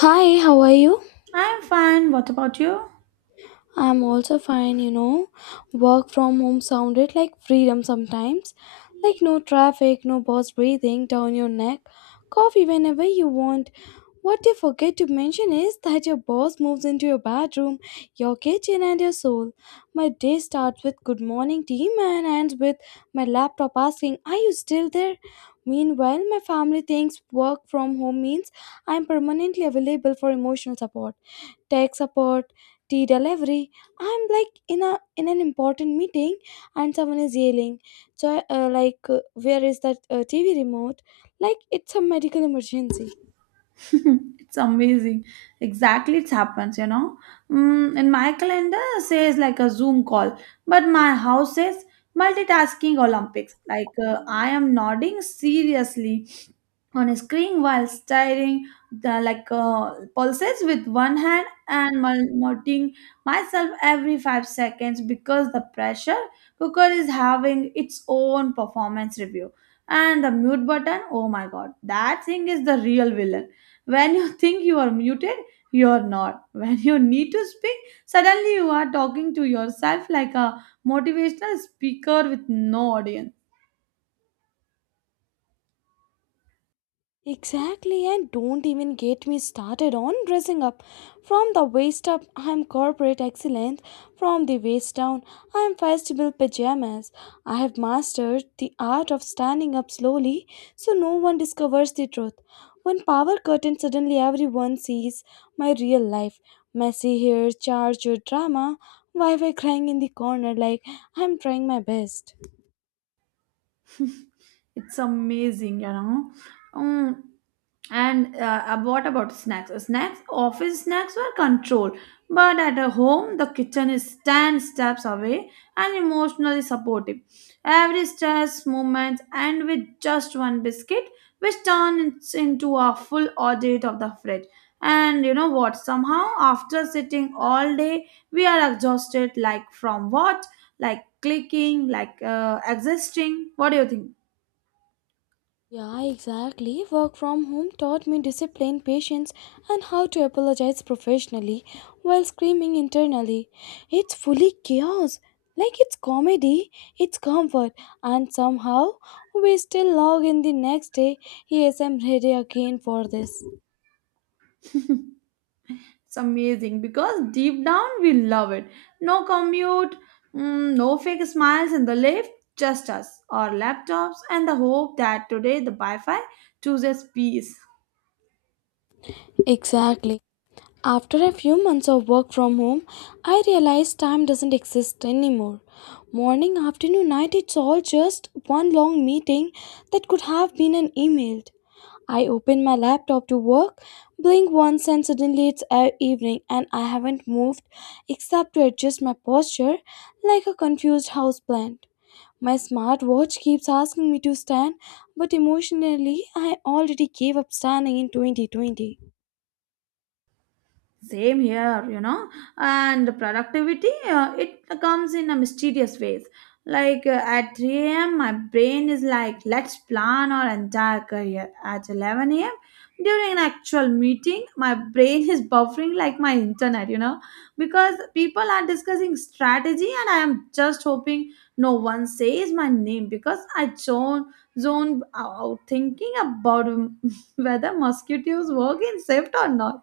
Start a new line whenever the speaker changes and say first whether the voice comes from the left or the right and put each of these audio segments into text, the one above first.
left: Hi, how are you?
right: I'm fine. What about you?
left: I'm also fine, you know. Work from home sounded like freedom sometimes. Like no traffic, no boss breathing down your neck, coffee whenever you want. What they forget to mention is that your boss moves into your bedroom, your kitchen, and your soul. My day starts with "Good morning, team," and ends with my laptop asking, "Are you still there?" Meanwhile, my family thinks work from home means I'm permanently available for emotional support, tech support, tea delivery. I'm like in an important meeting and someone is yelling, so uh, like uh, where is that TV remote, like it's a medical emergency.
right: it's amazing. Exactly, it happens, you know. In my calendar, it says like a Zoom call, but my house says multitasking Olympics. Like, I am nodding seriously on a screen while staring the, like pulses with one hand and muting myself every 5 seconds because the pressure cooker is having its own performance review. And the mute button, oh my god, that thing is the real villain. When you think you are muted, you're not. When you need to speak, suddenly you are talking to yourself like a motivational speaker with no audience.
left: Exactly, and don't even get me started on dressing up. From the waist up, I'm corporate excellence. From the waist down, I'm festival pajamas. I have mastered the art of standing up slowly so no one discovers the truth. One power curtain, suddenly everyone sees my real life. Messy hair, charged drama, wife crying in the corner like I'm trying my best.
right: it's amazing, you know. Mm, and what about snacks? Office snacks were controlled, but at a home the kitchen is 10 steps away and emotionally supportive every stress moment, and with just one biscuit which turns into a full audit of the fridge. And you know what, somehow after sitting all day we are exhausted. Like from what? Like clicking, like existing. What do you think?
left: Yeah, exactly. Work from home taught me discipline, patience, and how to apologize professionally while screaming internally. It's fully chaos. Like it's comedy, it's comfort, and somehow we still log in the next day. Yes, I'm ready again for this.
right: It's amazing because deep down we love it. No commute, no fake smiles in the lift, just us, our laptops, and the hope that today the Wi Fi chooses peace.
left: Exactly. After a few months of work from home, I realized time doesn't exist anymore. Morning, afternoon, night, it's all just one long meeting that could have been an email. I open my laptop to work, blink once, and suddenly it's evening, and I haven't moved except to adjust my posture like a confused houseplant. My smartwatch keeps asking me to stand, but emotionally, I already gave up standing in 2020.
right: Same here, you know. And the productivity, it comes in a mysterious ways. Like at 3 a.m. my brain is like let's plan our entire career. At 11 a.m. during an actual meeting my brain is buffering like my internet, you know, because people are discussing strategy and I am just hoping no one says my name because I zone out thinking about whether mosquitoes work in shift or not.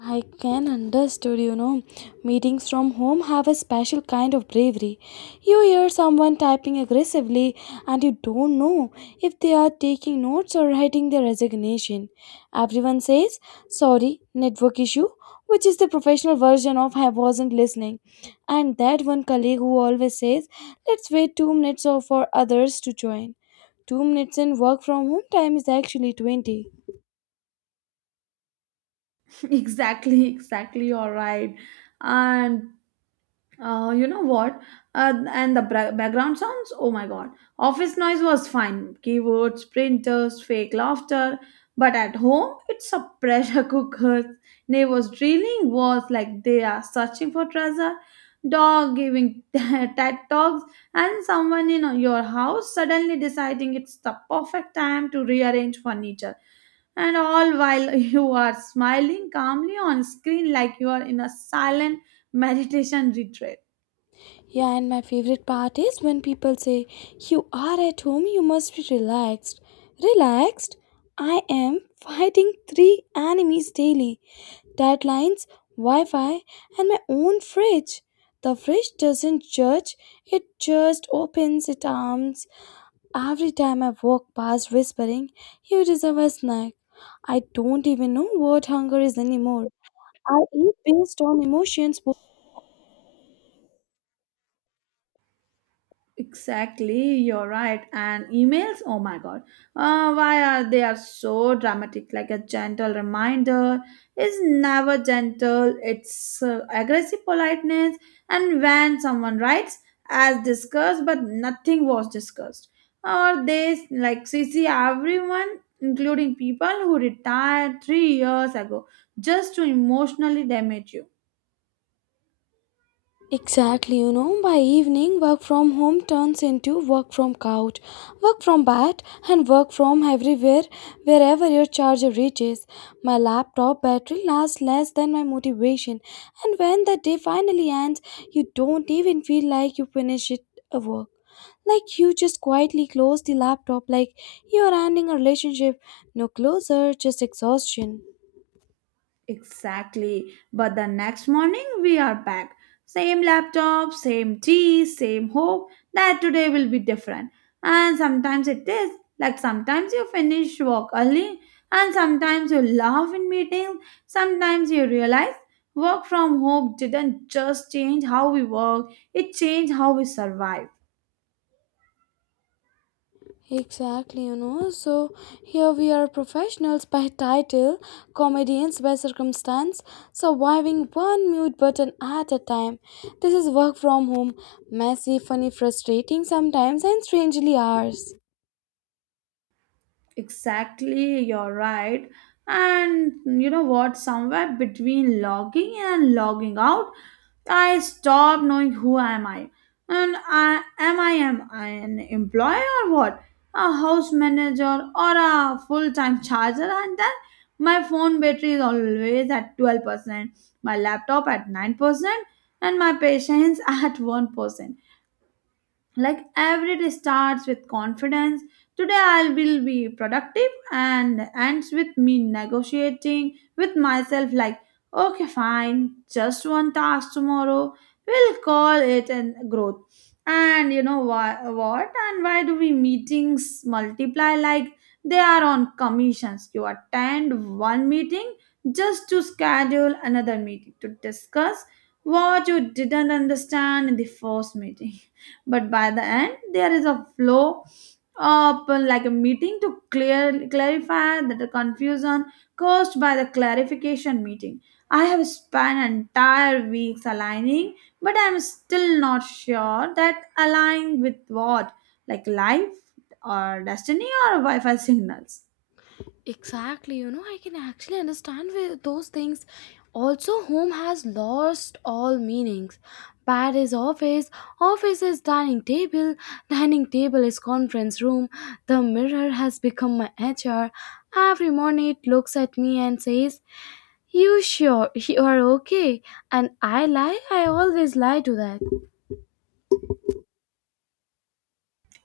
left: I can understood, you know. Meetings from home have a special kind of bravery. You hear someone typing aggressively and you don't know if they are taking notes or writing their resignation. Everyone says, "Sorry, network issue," which is the professional version of "I wasn't listening." And that one colleague who always says, "Let's wait 2 minutes or for others to join." 2 minutes in work from home time is actually 20.
right: exactly, exactly, you're right. And you know what? And the background sounds, oh my god. Office noise was fine. Keywords, printers, fake laughter. But at home, it's a pressure cooker. Neighbors drilling walls like they are searching for treasure. Dog giving TED talks. And someone in your house suddenly deciding it's the perfect time to rearrange furniture. And all while you are smiling calmly on screen like you are in a silent meditation retreat.
left: Yeah, and my favorite part is when people say, "You are at home, you must be relaxed." Relaxed? I am fighting three enemies daily: deadlines, Wi Fi, and my own fridge. The fridge doesn't judge, it just opens its arms every time I walk past, whispering, "You deserve a snack." I don't even know what hunger is anymore. I eat based on emotions.
right: Exactly, you're right. And emails, oh my god, why are they are so dramatic? Like a gentle reminder is never gentle. It's aggressive politeness. And when someone writes as discussed, but nothing was discussed, or they like CC everyone, including people who retired 3 years ago, just to emotionally damage you.
left: Exactly, you know, by evening, work from home turns into work from couch, work from bed, and work from everywhere, wherever your charger reaches. My laptop battery lasts less than my motivation, and when the day finally ends, you don't even feel like you finish it a work. Like you just quietly close the laptop, like you're ending a relationship. No closer, just exhaustion.
right: Exactly. But the next morning we are back. Same laptop, same tea, same hope that today will be different. And sometimes it is. Like sometimes you finish work early, and sometimes you laugh in meetings. Sometimes you realize work from home didn't just change how we work, it changed how we survive.
left: Exactly, you know. So here we are, professionals by title, comedians by circumstance, surviving one mute button at a time. This is work from home: messy, funny, frustrating sometimes, and strangely ours.
right: Exactly, you're right. And you know what? Somewhere between logging in and logging out, I stopped knowing who am I. And I am I am I an employee or what? A house manager or a full-time charger? And then my phone battery is always at 12%, my laptop at 9%, and my patience at 1%. Like every day starts with confidence, today I will be productive, and ends with me negotiating with myself like okay, fine, just one task tomorrow, we'll call it an growth. And you know why, what, and why do we meetings multiply like they are on commissions. You attend one meeting just to schedule another meeting to discuss what you didn't understand in the first meeting, but by the end there is a flow up, like a meeting to clear clarify that the confusion caused by the clarification meeting. I have spent entire weeks aligning, but I'm still not sure that align with what, like life or destiny or wi-fi signals.
left: Exactly, you know, I can actually understand with those things. Also, home has lost all meanings. Bed is office, office is dining table is conference room. The mirror has become my HR. Every morning it looks at me and says, "You sure you are okay?" And I lie, I always lie to that.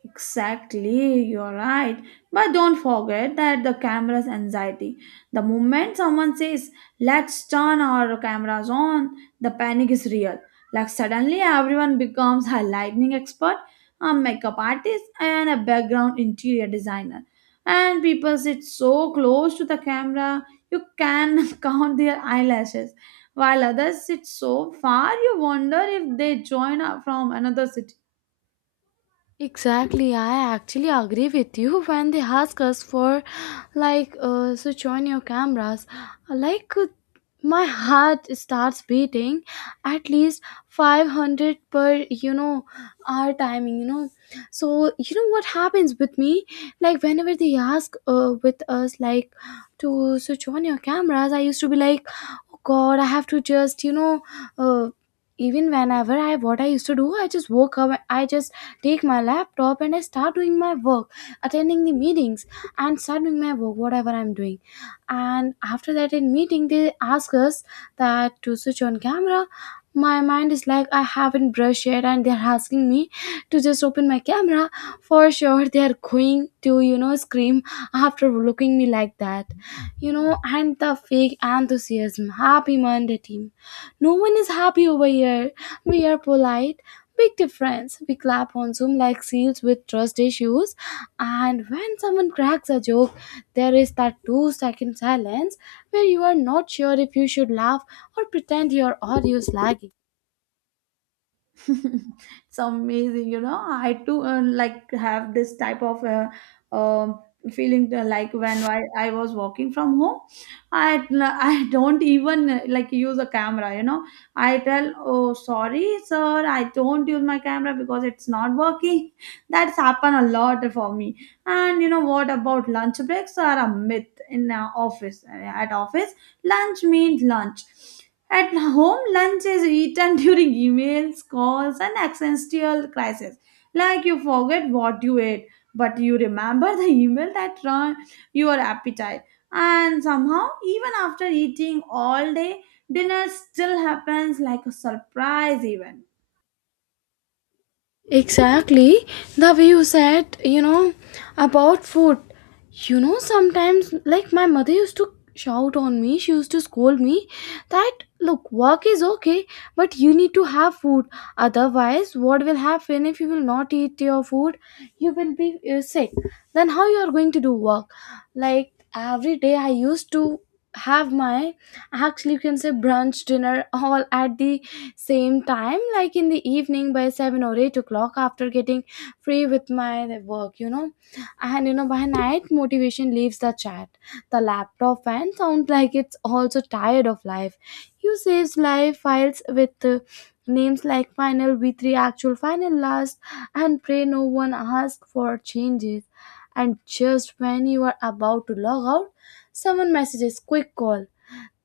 right: Exactly, you're right. But don't forget that the camera's anxiety. The moment someone says, let's turn our cameras on, the panic is real. Like suddenly everyone becomes a lighting expert, a makeup artist, and a background interior designer. And people sit so close to the camera, you can count their eyelashes. While others sit so far, you wonder if they join up from another city.
left: Exactly, I actually agree with you when they ask us for like switch on your cameras. Like my heart starts beating at least 500 per hour timing. So, you know what happens with me? Like whenever they ask with us, like, to switch on your cameras, I used to be like, "Oh god, I have to just, you know, uh, even whenever I what I used to do, I just woke up, I just take my laptop and I start doing my work, attending the meetings and start doing my work, whatever I'm doing. And after that in meeting, they ask us that to switch on camera. My mind is like I haven't brushed yet, and they're asking me to just open my camera. For sure, they are going to scream after looking me like that. And the fake enthusiasm. Happy Monday, team. No one is happy over here. We are polite. Big difference. We clap on Zoom like seals with trust issues, and when someone cracks a joke, there is that 2-second silence where you are not sure if you should laugh or pretend your audio is lagging.
right: it's amazing, you know. I too like have this type of um feeling, like when I was walking from home. I i don't even like use a camera, you know. I tell oh sorry sir I don't use my camera because it's not working. that's happened a lot for me. And you know what about lunch breaks are a myth in office. At office lunch means lunch. At home, lunch is eaten during emails, calls, and existential crisis. Like you forget what you ate, but you remember the email that run your appetite. And somehow, even after eating all day, dinner still happens like a surprise event.
left: Exactly. The way you said, you know, about food. You know, sometimes, like my mother used to shout on me, she used to scold me that, look, work is okay, but you need to have food. Otherwise, what will happen if you will not eat your food? You will be sick. Then, how you are going to do work? Like, every day I used to have my, actually you can say, brunch dinner all at the same time, like in the evening by 7 or 8 o'clock after getting free with my work, you know. And you know, by night, motivation leaves the chat. The laptop fan sounds like it's also tired of life. You saves live files with names like final, v3, actual, final, last, and pray no one ask for changes. And just when you are about to log out, someone messages quick call.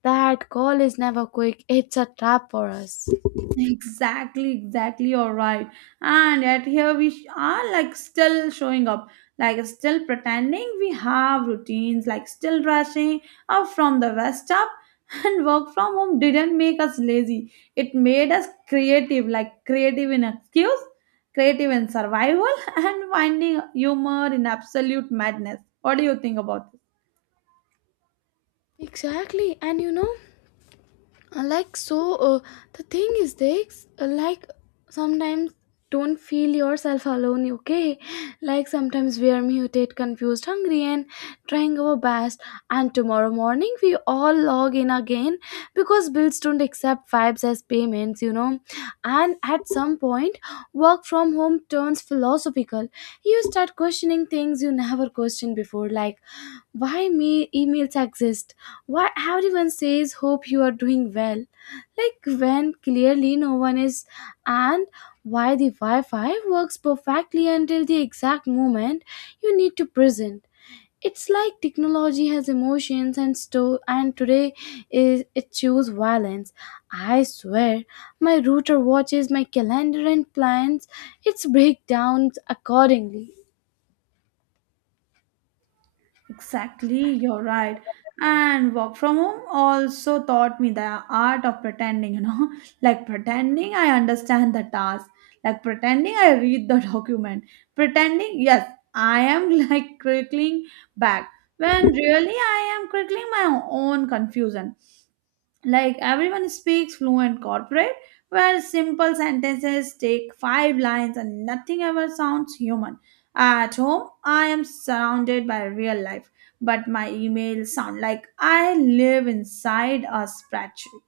left: That call is never quick, it's a trap for us.
right: Exactly, exactly. You're right. And yet here we are, like still showing up, like still pretending we have routines, like still rushing up from the west up. And work from home didn't make us lazy. It made us creative, like creative in excuse, creative in survival, and finding humor in absolute madness. What do you think about this?
left: Exactly, and you know, like so, the thing is, like sometimes don't feel yourself alone, okay? Like sometimes we are muted, confused, hungry, and trying our best. And tomorrow morning, we all log in again because bills don't accept vibes as payments, you know. And at some point, work from home turns philosophical. You start questioning things you never questioned before, like why me emails exist, why everyone says "hope you are doing well" like when clearly no one is, and why the Wi-Fi works perfectly until the exact moment you need to present. It's like technology has emotions and store, and today is it choose violence. I swear, my router watches my calendar and plans its breakdowns accordingly.
right: Exactly, you're right. And work from home also taught me the art of pretending, you know, like pretending I understand the task, like pretending I read the document, pretending, yes, I am like crickling back when really I am crickling my own confusion. Like everyone speaks fluent corporate, where simple sentences take five lines and nothing ever sounds human. At home, I am surrounded by real life, but my emails sound like I live inside a spreadsheet.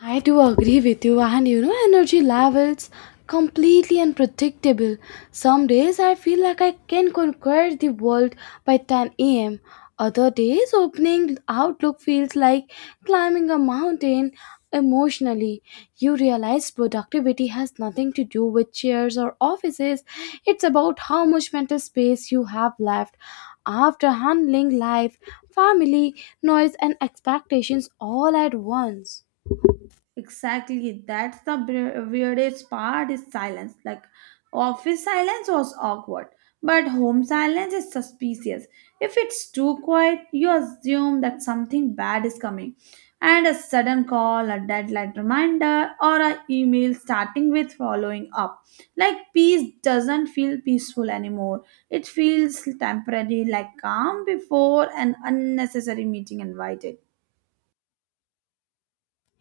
left: I do agree with you, and you know, energy levels completely unpredictable. Some days I feel like I can conquer the world by 10 a.m. Other days, opening outlook feels like climbing a mountain emotionally. You realize productivity has nothing to do with chairs or offices, it's about how much mental space you have left after handling life, family, noise, and expectations all at once.
right: Exactly. That's the weirdest part is silence. Like office silence was awkward, but home silence is suspicious. If it's too quiet, you assume that something bad is coming. And a sudden call, a deadline reminder, or an email starting with following up. Like peace doesn't feel peaceful anymore. It feels temporary, like calm before an unnecessary meeting invited.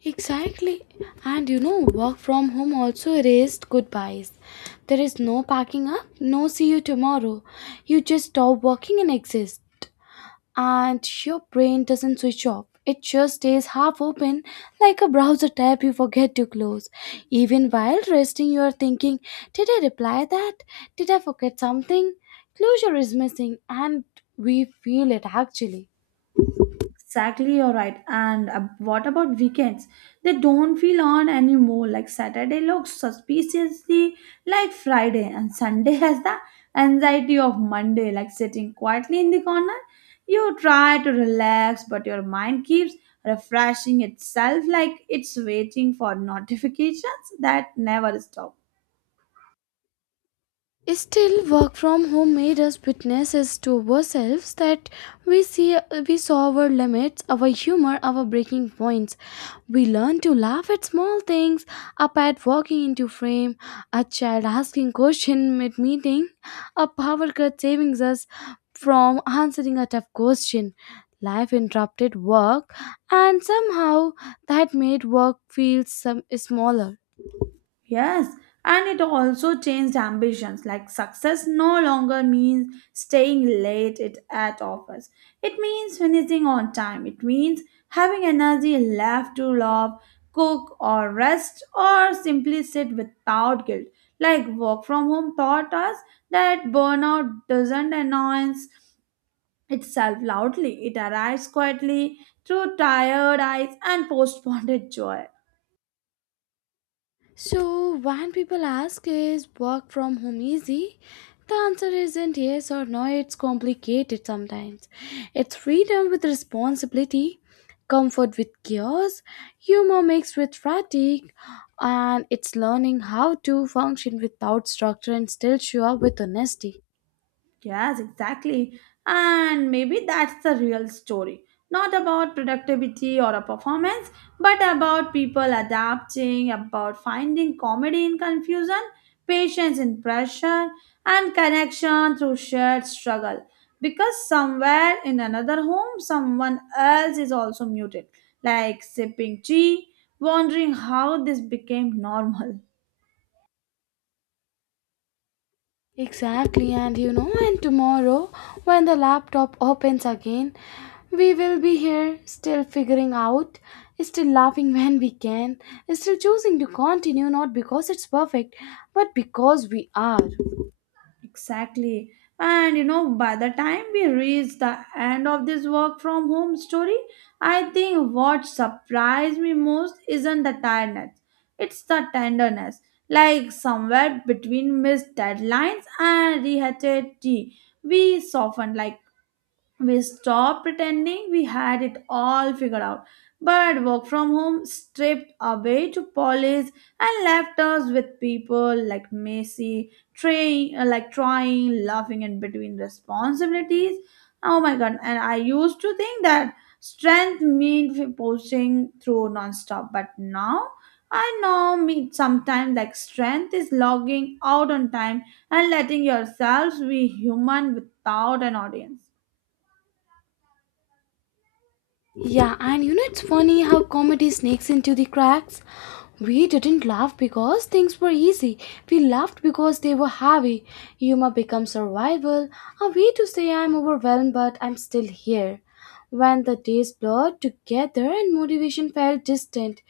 left: Exactly. And you know, work from home also raised goodbyes. There is no packing up, no see you tomorrow. You just stop working and exist. And your brain doesn't switch off. It just stays half open like a browser tab you forget to close. Even while resting, you are thinking, "Did I reply that? Did I forget something?" Closure is missing, and we feel it actually.
right: Exactly, you're right. And what about weekends? They don't feel on anymore. Like Saturday looks suspiciously like Friday, and Sunday has the anxiety of Monday. Like sitting quietly in the corner, you try to relax, but your mind keeps refreshing itself like it's waiting for notifications that never stop.
left: Still, work from home made us witnesses to ourselves that we see we saw our limits, our humor, our breaking points. We learned to laugh at small things, a pet walking into frame, a child asking question mid meeting, a power cut saving us from answering a tough question. Life interrupted work, and somehow that made work feel some smaller.
right: Yes, and it also changed ambitions. Like success no longer means staying late it, at office. It means finishing on time. It means having energy left to love, cook or rest, or simply sit without guilt. Like work from home taught us that burnout doesn't announce itself loudly. It arrives quietly through tired eyes and postponed joy.
left: So, when people ask, is work from home easy? The answer isn't yes or no, it's complicated sometimes. It's freedom with responsibility, comfort with chaos, humor mixed with fatigue, and it's learning how to function without structure and still show up with honesty.
right: Yes, exactly. And maybe that's the real story. Not about productivity or a performance, but about people adapting, about finding comedy in confusion, patience in pressure, and connection through shared struggle. Because somewhere in another home, someone else is also muted, like sipping tea, wondering how this became normal.
left: Exactly, and you know, and tomorrow, when the laptop opens again, we will be here still figuring out, still laughing when we can, still choosing to continue not because it's perfect, but because we are.
right: Exactly. And you know, by the time we reach the end of this work from home story, I think what surprised me most isn't the tiredness, it's the tenderness. Like somewhere between missed deadlines and reheated tea, we softened, like we stopped pretending we had it all figured out. But work from home stripped away to polish and left us with people like Macy, trying, like trying, laughing in between responsibilities. Oh my god! And I used to think that strength meant posting through nonstop, but now I know me sometimes like strength is logging out on time and letting yourselves be human without an audience.
left: Yeah, and you know it's funny how comedy sneaks into the cracks. We didn't laugh because things were easy. We laughed because they were heavy. Humor becomes survival, a way to say "I'm overwhelmed but I'm still here." When the days blurred together and motivation felt distant,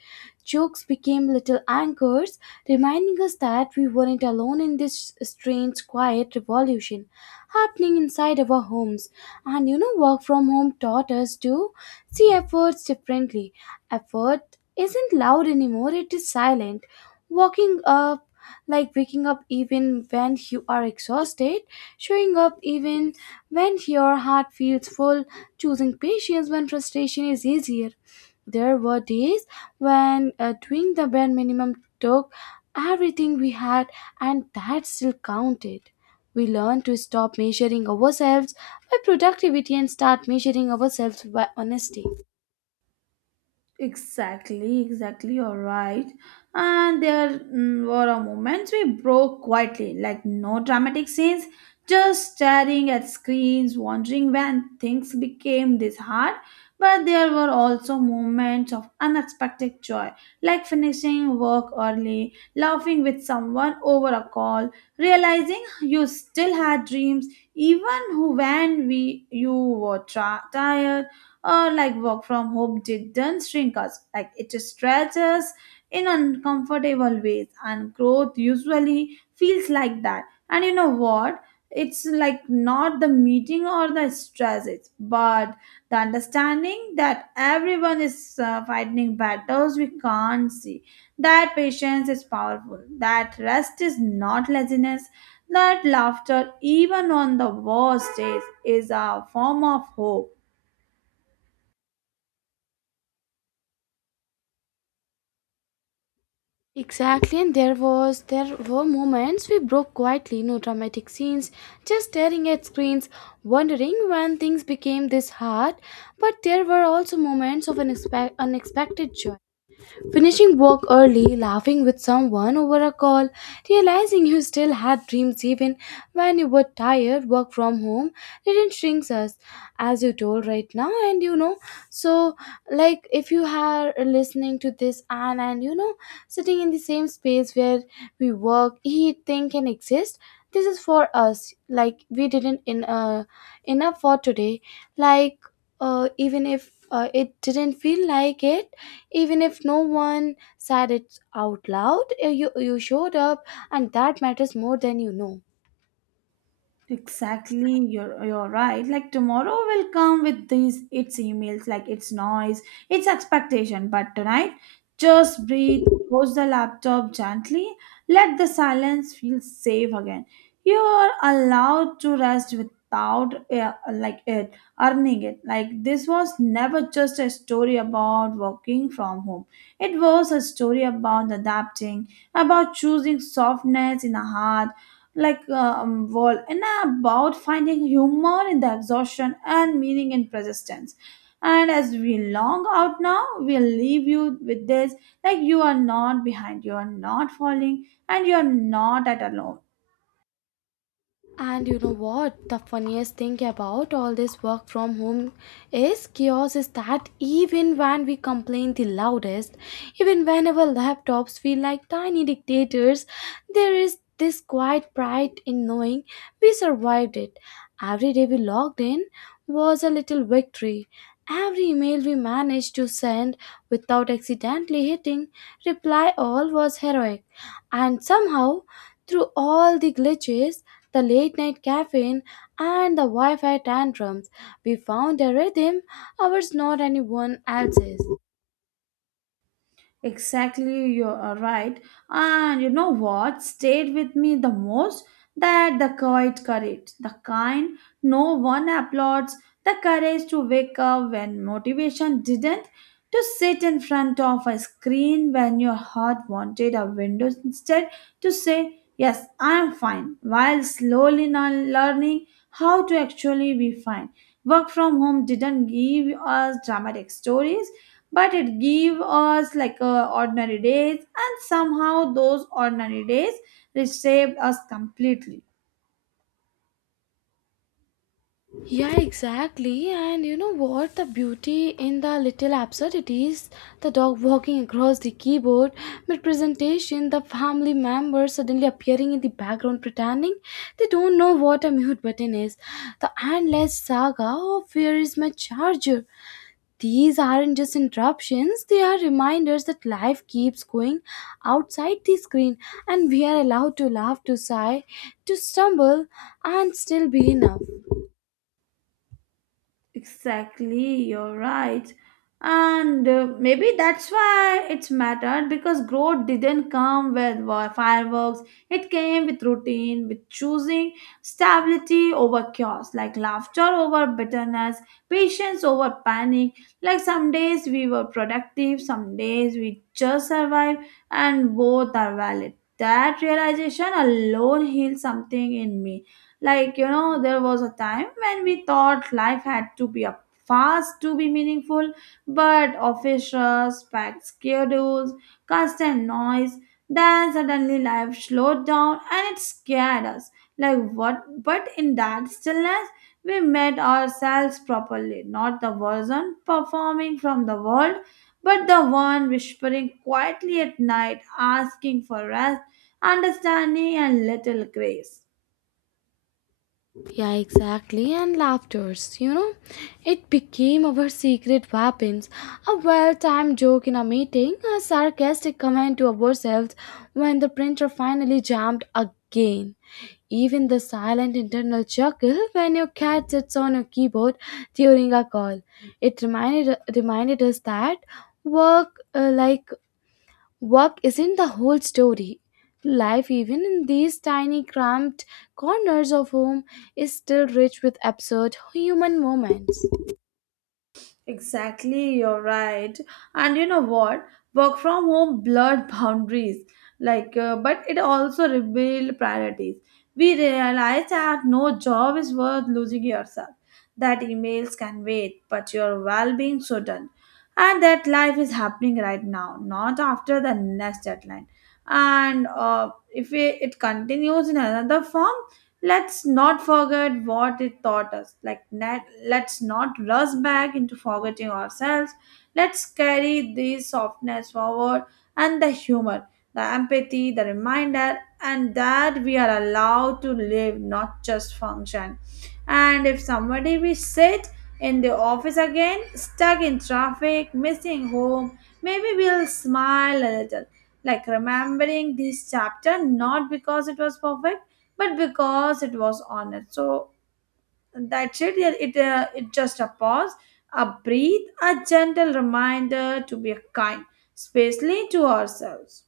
left: jokes became little anchors, reminding us that we weren't alone in this strange, quiet revolution happening inside our homes. And you know, work from home taught us to see efforts differently. Effort isn't loud anymore, it is silent. Walking up, like waking up even when you are exhausted, showing up even when your heart feels full, choosing patience when frustration is easier. There were days when doing the bare minimum took everything we had, and that still counted. We learn to stop measuring ourselves by productivity and start measuring ourselves by honesty.
right: Exactly, exactly, you're right. And there were a moments we broke quietly, like no dramatic scenes, just staring at screens, wondering when things became this hard. But there were also moments of unexpected joy, like finishing work early, laughing with someone over a call, realizing you still had dreams, even who when we you were tired, or like work from home didn't shrink us, like it stretched us in uncomfortable ways, and growth usually feels like that. And you know what, it's like not the meeting or the stresses, but the understanding that everyone is fighting battles we can't see, that patience is powerful, that rest is not laziness, that laughter even on the worst days is a form of hope.
left: Exactly, and there were moments we broke quietly, no dramatic scenes, just staring at screens, wondering when things became this hard. But there were also moments of unexpected joy. Finishing work early, laughing with someone over a call, realizing you still had dreams even when you were tired, work from home didn't shrink us, as you told right now. And you know, so like if you are listening to this and sitting in the same space where we work, eat, think, and exist. This is for us. Like we didn't in enough for today. Like Even if it didn't feel like it, even if no one said it out loud, you showed up and that matters more than you know.
right: Exactly, you're right. Like tomorrow will come with these its emails, like its noise, its expectation. But tonight, just breathe, close the laptop gently, let the silence feel safe again. You are allowed to rest without like it earning it. Like this was never just a story about working from home. It was a story about adapting, about choosing softness in a hard like world, and about finding humor in the exhaustion and meaning in persistence. And as we long out now, we'll leave you with this, like you are not behind, you are not falling, and you are not at alone.
left: And you know what? The funniest thing about all this work from home is chaos is that even when we complain the loudest, even when our laptops feel like tiny dictators, there is this quiet pride in knowing we survived it. Every day we logged in was a little victory. Every email we managed to send without accidentally hitting reply all was heroic. And somehow, through all the glitches, the late night caffeine, and the Wi Fi tantrums, we found a rhythm, ours, not anyone else's.
right: Exactly, you are right. And you know what stayed with me the most? That the quiet courage, the kind no one applauds, the courage to wake up when motivation didn't, to sit in front of a screen when your heart wanted a window instead, to say, yes, I am fine, while slowly now learning how to actually be fine. Work from home didn't give us dramatic stories, but it gave us like ordinary days, and somehow those ordinary days reshaped us completely.
left: Yeah, exactly. And you know what? The beauty in the little absurdities, the dog walking across the keyboard mid presentation, the family members suddenly appearing in the background pretending they don't know what a mute button is, the endless saga of where is my charger. These aren't just interruptions, they are reminders that life keeps going outside the screen, and we are allowed to laugh, to sigh, to stumble, and still be enough.
right: Exactly, you're right. And maybe that's why it's mattered, because growth didn't come with fireworks. It came with routine, with choosing stability over chaos, like laughter over bitterness, patience over panic. Like some days we were productive, some days we just survived, and both are valid. That realization alone healed something in me. Like, you know, there was a time when we thought life had to be a fast to be meaningful, but office rush, packed schedules, constant noise, then suddenly life slowed down and it scared us. Like what, but in that stillness we met ourselves properly, not the version performing from the world, but the one whispering quietly at night, asking for rest, understanding and little grace.
left: Yeah, exactly. And laughters, you know, it became our secret weapons. A well timed joke in a meeting, a sarcastic comment to ourselves when the printer finally jammed again. Even the silent internal chuckle when your cat sits on your keyboard during a call. It reminded us that work, work isn't the whole story. Life, even in these tiny, cramped corners of home, is still rich with absurd human moments.
right: Exactly, you're right. And you know what? Work from home blurred boundaries, like, but it also revealed priorities. We realized that no job is worth losing yourself, that emails can wait, but your well being shouldn't, and that life is happening right now, not after the next deadline. And if it continues in another form, let's not forget what it taught us, like net, let's not rush back into forgetting ourselves, let's carry this softness forward, and the humor, the empathy, the reminder, and that we are allowed to live, not just function. And if somebody we sit in the office again, stuck in traffic, missing home, maybe we'll smile a little, like remembering this chapter, not because it was perfect, but because it was honest. So that's it. Yeah, it just a pause, a breathe, a gentle reminder to be kind, especially to ourselves.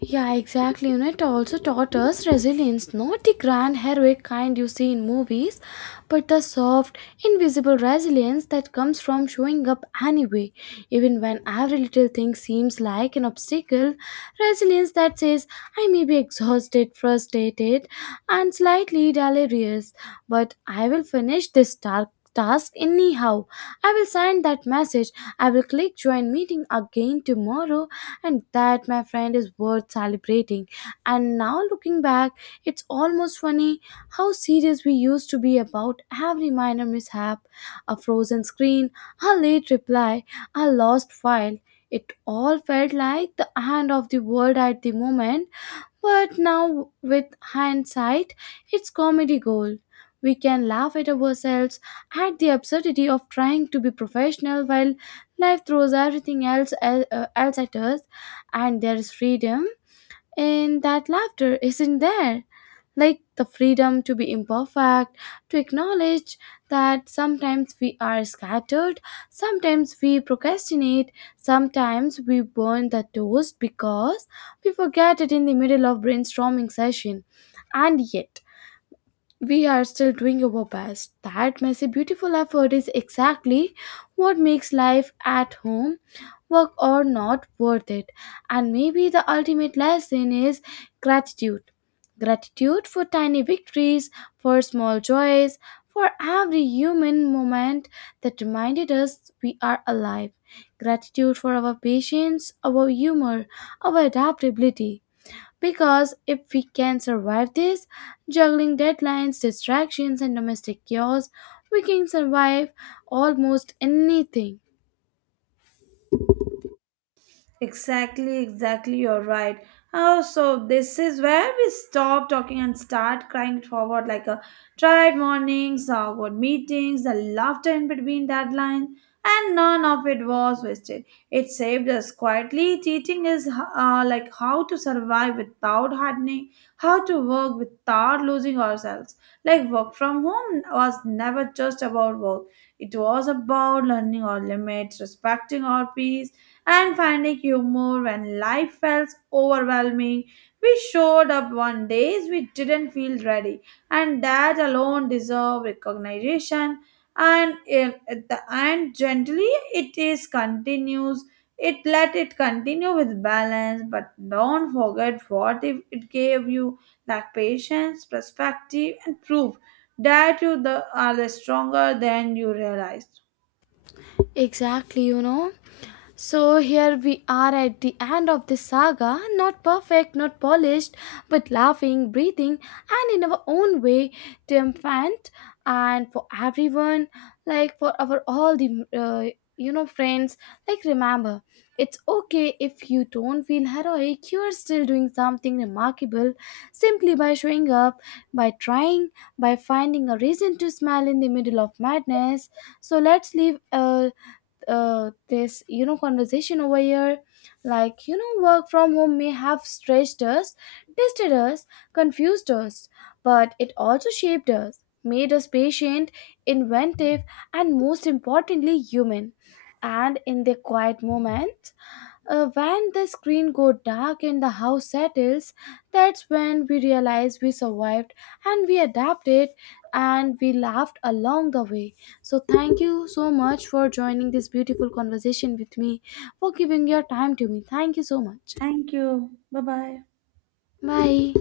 left: Yeah, exactly. You know, it also taught us resilience, not the grand heroic kind you see in movies, but the soft, invisible resilience that comes from showing up anyway, even when every little thing seems like an obstacle. Resilience that says, I may be exhausted, frustrated, and slightly delirious, but I will finish this dark task anyhow. I will send that message. I will click join meeting again tomorrow, and that, my friend, is worth celebrating. And now looking back, it's almost funny how serious we used to be about every minor mishap. A frozen screen, a late reply, a lost file, it all felt like the end of the world at the moment. But now, with hindsight, it's comedy gold. We can laugh at ourselves, at the absurdity of trying to be professional while life throws everything else at us, and there is freedom in that laughter, isn't there? Like the freedom to be imperfect, to acknowledge that sometimes we are scattered, sometimes we procrastinate, sometimes we burn the toast because we forget it in the middle of brainstorming session. And yet, we are still doing our best. That messy, beautiful effort is exactly what makes life at home, work or not, worth it. And maybe the ultimate lesson is gratitude. Gratitude for tiny victories, for small joys, for every human moment that reminded us we are alive. Gratitude for our patience, our humor, our adaptability. Because if we can survive this, juggling deadlines, distractions, and domestic chaos, we can survive almost anything.
right: Exactly, exactly, you're right. Oh, so this is where we stop talking and start crying it forward, like a tired mornings, awkward meetings, the laughter in between deadlines, and none of it was wasted. It saved us quietly. Teaching is like how to survive without hardening, how to work without losing ourselves. Like work from home was never just about work. It was about learning our limits, respecting our peace, and finding humor when life felt overwhelming. We showed up one days we didn't feel ready, and that alone deserves recognition. And in, at the end, gently it is continues. It let it continue with balance, but don't forget what if it gave you like patience, perspective, and proof that you the, are the stronger than you realized.
left: Exactly, you know. So here we are at the end of this saga, not perfect, not polished, but laughing, breathing, and in our own way, triumphant. And for everyone, like for our all the friends, like remember, it's okay if you don't feel heroic. You are still doing something remarkable, simply by showing up, by trying, by finding a reason to smile in the middle of madness. So let's leave. This, you know, conversation over here, like you know, work from home may have stretched us, tested us, confused us, but it also shaped us, made us patient, inventive, and most importantly human. And in the quiet moments, when the screen go dark and the house settles, that's when we realize we survived, and we adapted, and we laughed along the way. So thank you so much for joining this beautiful conversation with me, for giving your time to me. Thank you so much.
right: Thank you. Bye bye.
left: Bye.